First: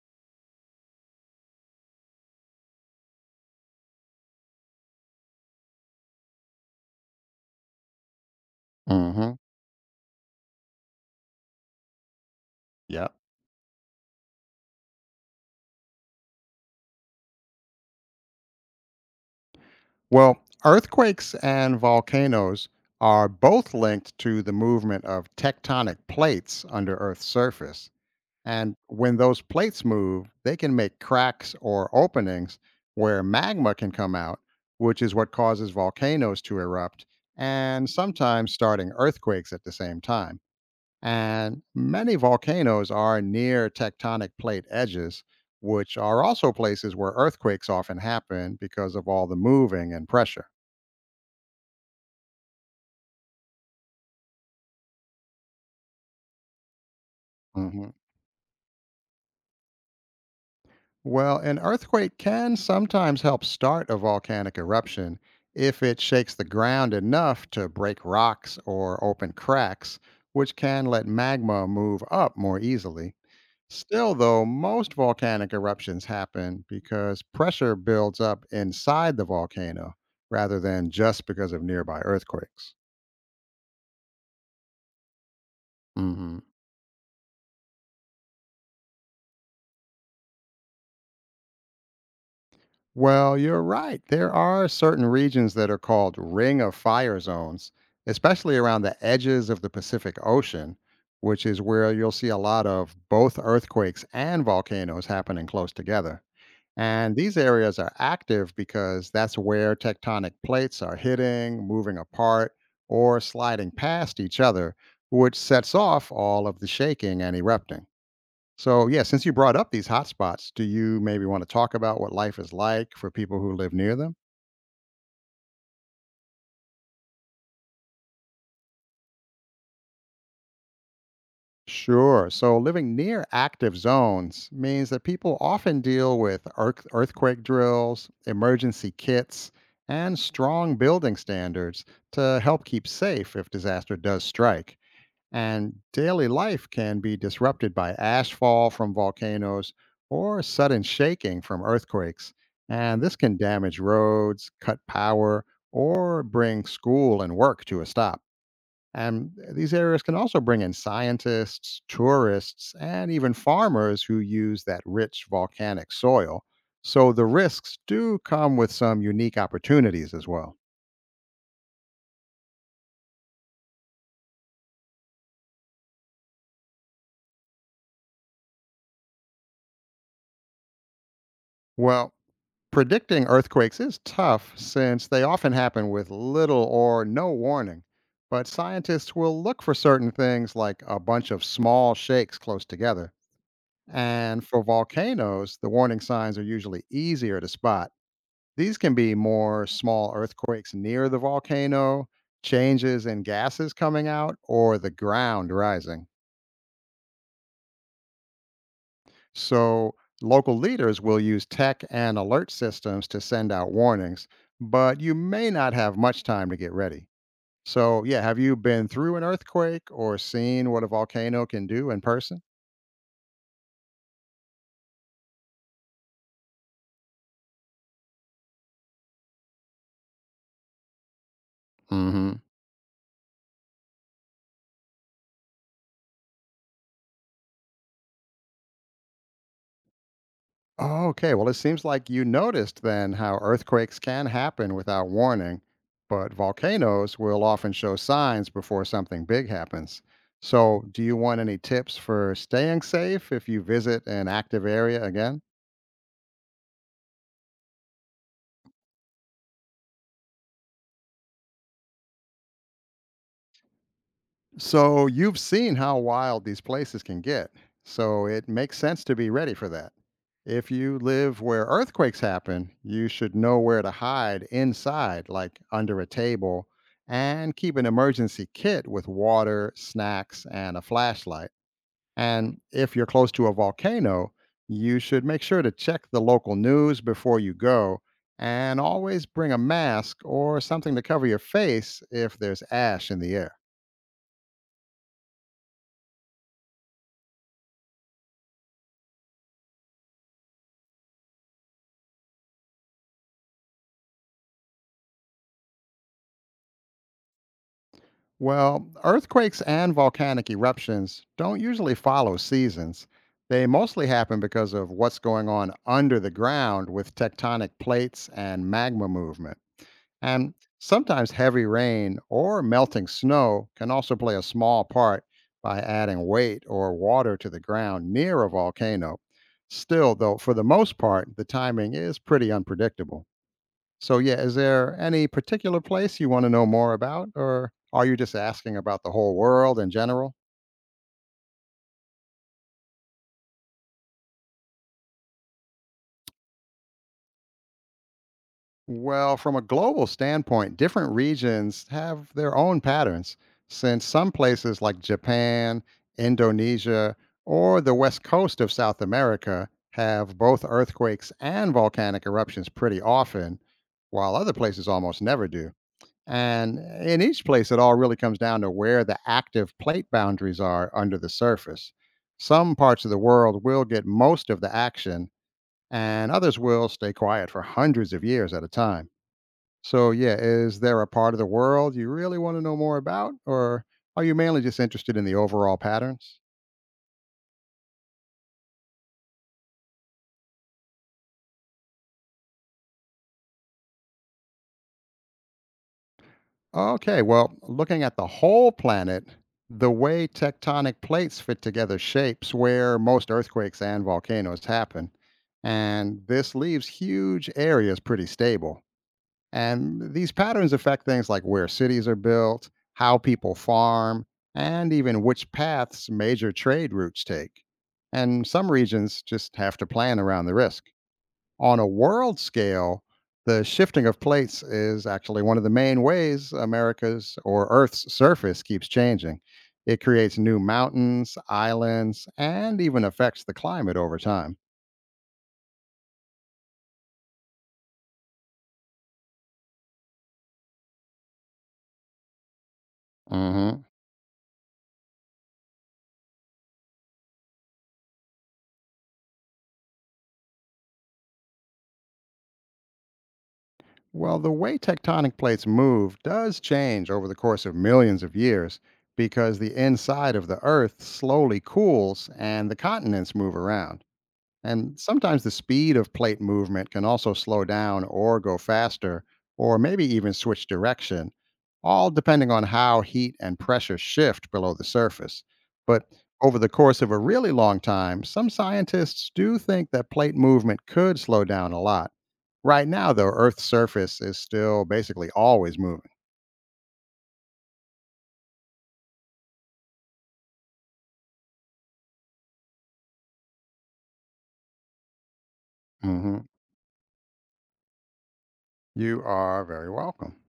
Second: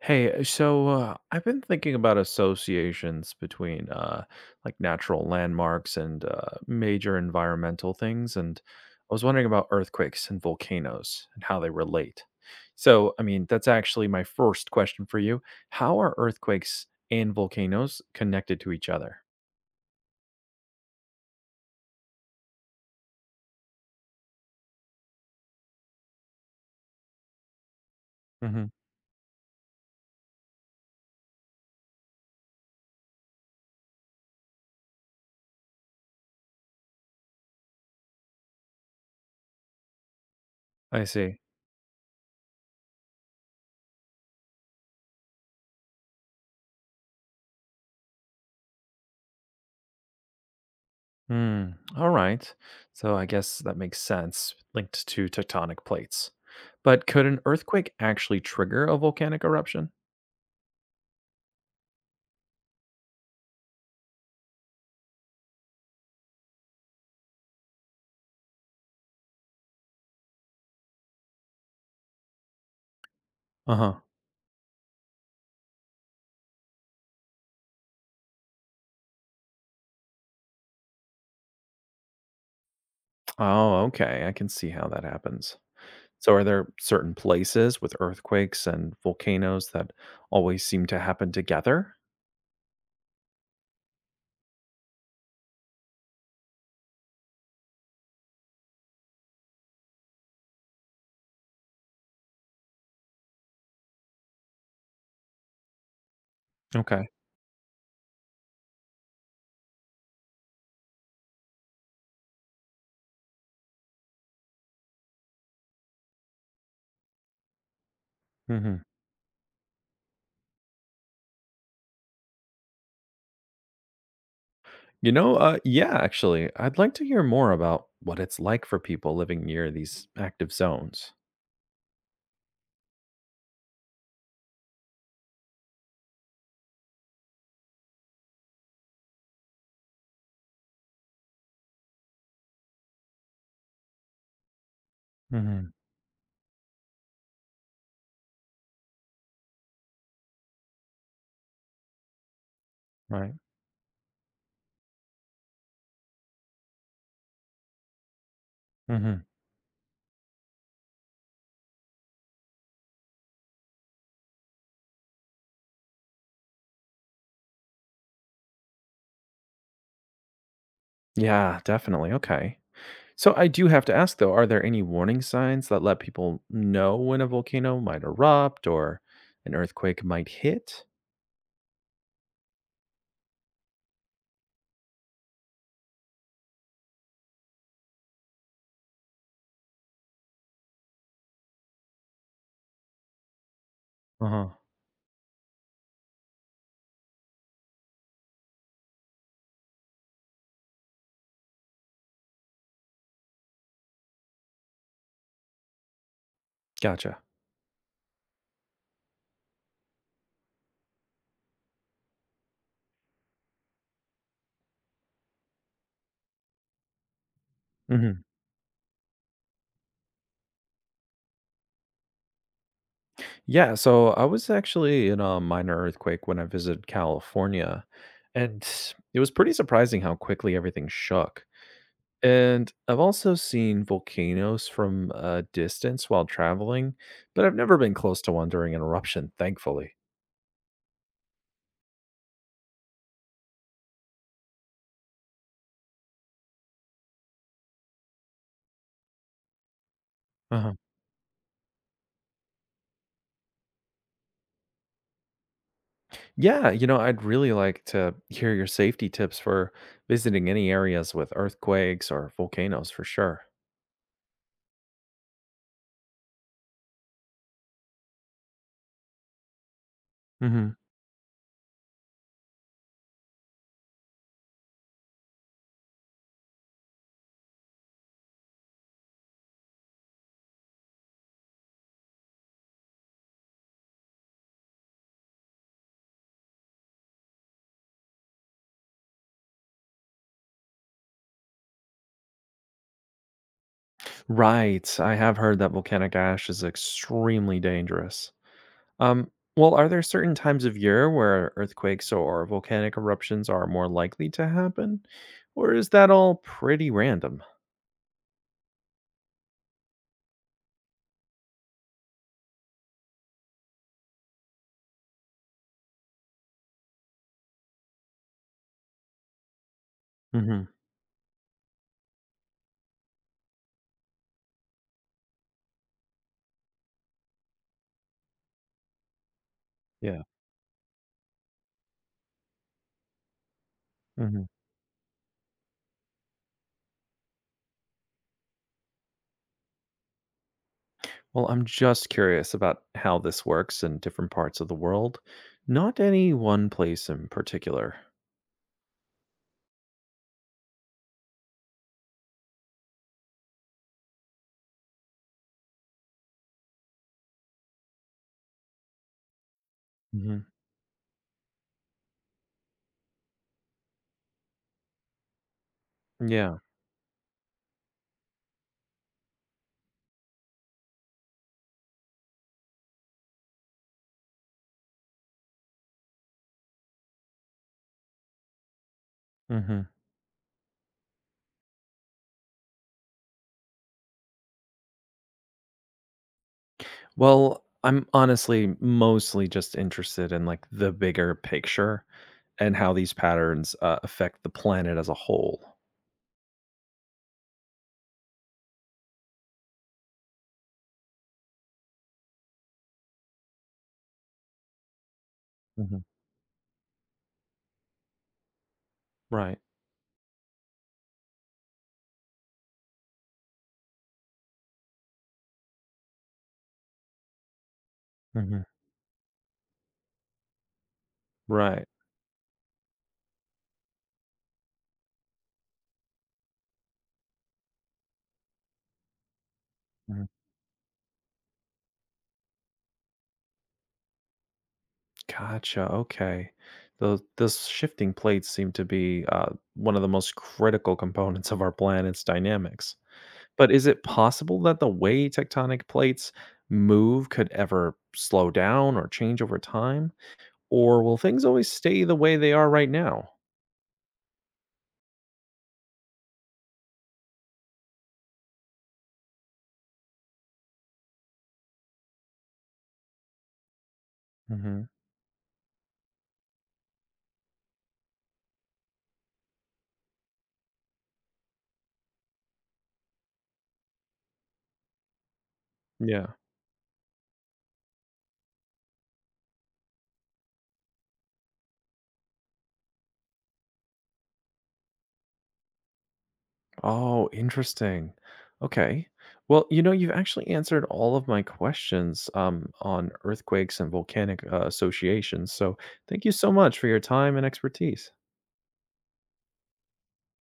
Hey, I've been thinking about associations between like natural landmarks and major environmental things, and I was Hmm. wondering about earthquakes and volcanoes and how they relate. Yeah. So, I mean, that's actually my first question for you. How are earthquakes and volcanoes connected to each other? Well, earthquakes and volcanoes are both linked to the movement of tectonic plates under Earth's surface. Hmm. And when those plates move, they can make cracks or openings where magma can come out, which is what causes volcanoes to erupt and sometimes starting earthquakes at the same time. I see. And many volcanoes are near tectonic plate edges, which are also places where earthquakes often happen because of all the moving and pressure. Hmm. All right. So I guess that makes sense, linked to tectonic plates. But could an Mhm. earthquake actually trigger a volcanic eruption? Well, an earthquake can sometimes help start a volcanic eruption if it shakes the ground enough to break rocks or open cracks, which can let magma move up more easily. Uh huh. Still, though, most volcanic eruptions happen because pressure builds up inside the volcano rather than just because of nearby earthquakes. Oh, okay. I can see how that happens. So, Hmm. are there certain places with earthquakes and volcanoes that always seem to happen together? Well, you're right. There are certain regions that are called ring of fire zones, especially around the edges of the Pacific Ocean, which is where you'll see a lot of both earthquakes and volcanoes happening close together. Okay. And these areas are active because that's where tectonic plates are hitting, moving apart, or sliding past each other, which sets off all of the shaking and erupting. Hmm. So, yeah, since you brought up these hotspots, do you maybe want to talk about what life is like for people who live near them? Yeah, actually, I'd like to hear more about what it's like for people living near these active zones. Sure. So living near active zones means that people often deal with earthquake drills, emergency kits, and strong building standards to help keep safe if disaster does strike. Hmm. And daily life can be disrupted by ash fall from volcanoes or sudden shaking from earthquakes. And this Right. can damage roads, cut power, or bring school and work to a stop. Hmm. And these areas can also bring in scientists, tourists, and even farmers who use that rich volcanic soil. So the risks do come with some unique opportunities as well. Yeah, definitely. Okay. So, I do have to ask though, are there any warning signs that let people know when a volcano might erupt or an earthquake might hit? Well, predicting earthquakes is tough since they often happen with little or no warning. But scientists will look for certain things like a bunch of small shakes close together. Uh And huh. for volcanoes, the warning signs are usually easier to spot. These can be more small earthquakes near the volcano, changes in gases coming out, or the ground rising. Gotcha. So, local leaders will use tech and alert systems to send out warnings, but you may not have much time to get ready. So, yeah, Hmm. have you been through an earthquake or seen what a volcano can do in person? Yeah, so I was actually in a minor earthquake when I visited California, and it was pretty surprising how quickly everything shook. Hmm. And I've also seen volcanoes from a distance while traveling, but I've never been close to one during an eruption, thankfully. Oh, okay. Well, it seems like you noticed then how earthquakes can happen without warning, but volcanoes will often show signs before something big happens. Uh-huh. So, do you want any tips for staying safe if you visit an active area again? Yeah, you know, I'd really like to hear your safety tips for visiting any areas with earthquakes or volcanoes for sure. So you've seen how wild these places can get. So it makes sense to be ready for that. If Hmm. you live where earthquakes happen, you should know where to hide inside, like under a table, and keep an emergency kit with water, snacks, and a flashlight. And if you're close to a volcano, you should make sure to check the local news before you go and always bring a mask or something to cover your face if there's ash in the air. Right. I have heard that volcanic ash is extremely dangerous. Um, well, are there certain times of year where earthquakes or volcanic eruptions are more likely to happen? Or is that all pretty random? Well, earthquakes and volcanic eruptions don't usually follow seasons. They mostly happen because of what's going on under the ground with tectonic plates and magma movement. And Hmm. sometimes heavy rain or melting snow can also play a small part by adding weight or water to the ground near a volcano. Still, Yeah. though, for the most part, the timing is pretty unpredictable. So yeah, Hmm. is there any particular place you want to know more about, or are you just asking about the whole world in general? Well, I'm just curious about how this works in different parts of the world, not any one place in particular. Well, from a global standpoint, different regions have their own patterns, since some places like Japan, Indonesia, or the west coast of South America have Hmm. both earthquakes and volcanic eruptions pretty often, while other places almost never do. Yeah. And in each place, it all really comes down to where the active plate boundaries are under the surface. Some parts of the world will get most of the action, and others will stay quiet for hundreds of years at a time. Hmm. So, yeah, is there a part of the world you really want to know more about, or are you mainly just interested in the overall patterns? Well, I'm honestly mostly just interested in like the bigger picture and how these patterns affect the planet as a whole. Okay, well, looking at the whole planet, the way tectonic plates fit together shapes where most earthquakes and volcanoes happen. Hmm. And this leaves huge areas pretty stable. Right. And these patterns affect things like where cities are built, how people farm, and even which paths major trade routes take. And Hmm. some regions just have to plan around the risk. On a Right. world scale, the shifting of plates is actually one of the main ways America's or Earth's surface keeps changing. It Mhm. creates new mountains, islands, and even affects the climate over time. Gotcha. Okay. Those shifting plates seem to be one of the most critical components of our planet's dynamics. But Hmm. is it possible that the way tectonic plates move could ever slow down or change over time? Or will things always stay the way they are right now? Well, the way tectonic plates move does change over the course of millions of years because the inside of the Earth slowly cools and the continents move around. Hmm. And sometimes the speed of plate movement can also slow down or go faster, or maybe even switch direction, all depending on how heat and pressure shift below the surface. But Yeah. over the course of a really long time, some scientists do think that plate movement could slow down a lot. Right now, though, Earth's surface is still basically always moving. Oh, interesting. Okay. Well, you know, you've actually answered all of my questions on earthquakes and volcanic associations. So thank you Hmm. so much for your time and expertise. You are very welcome.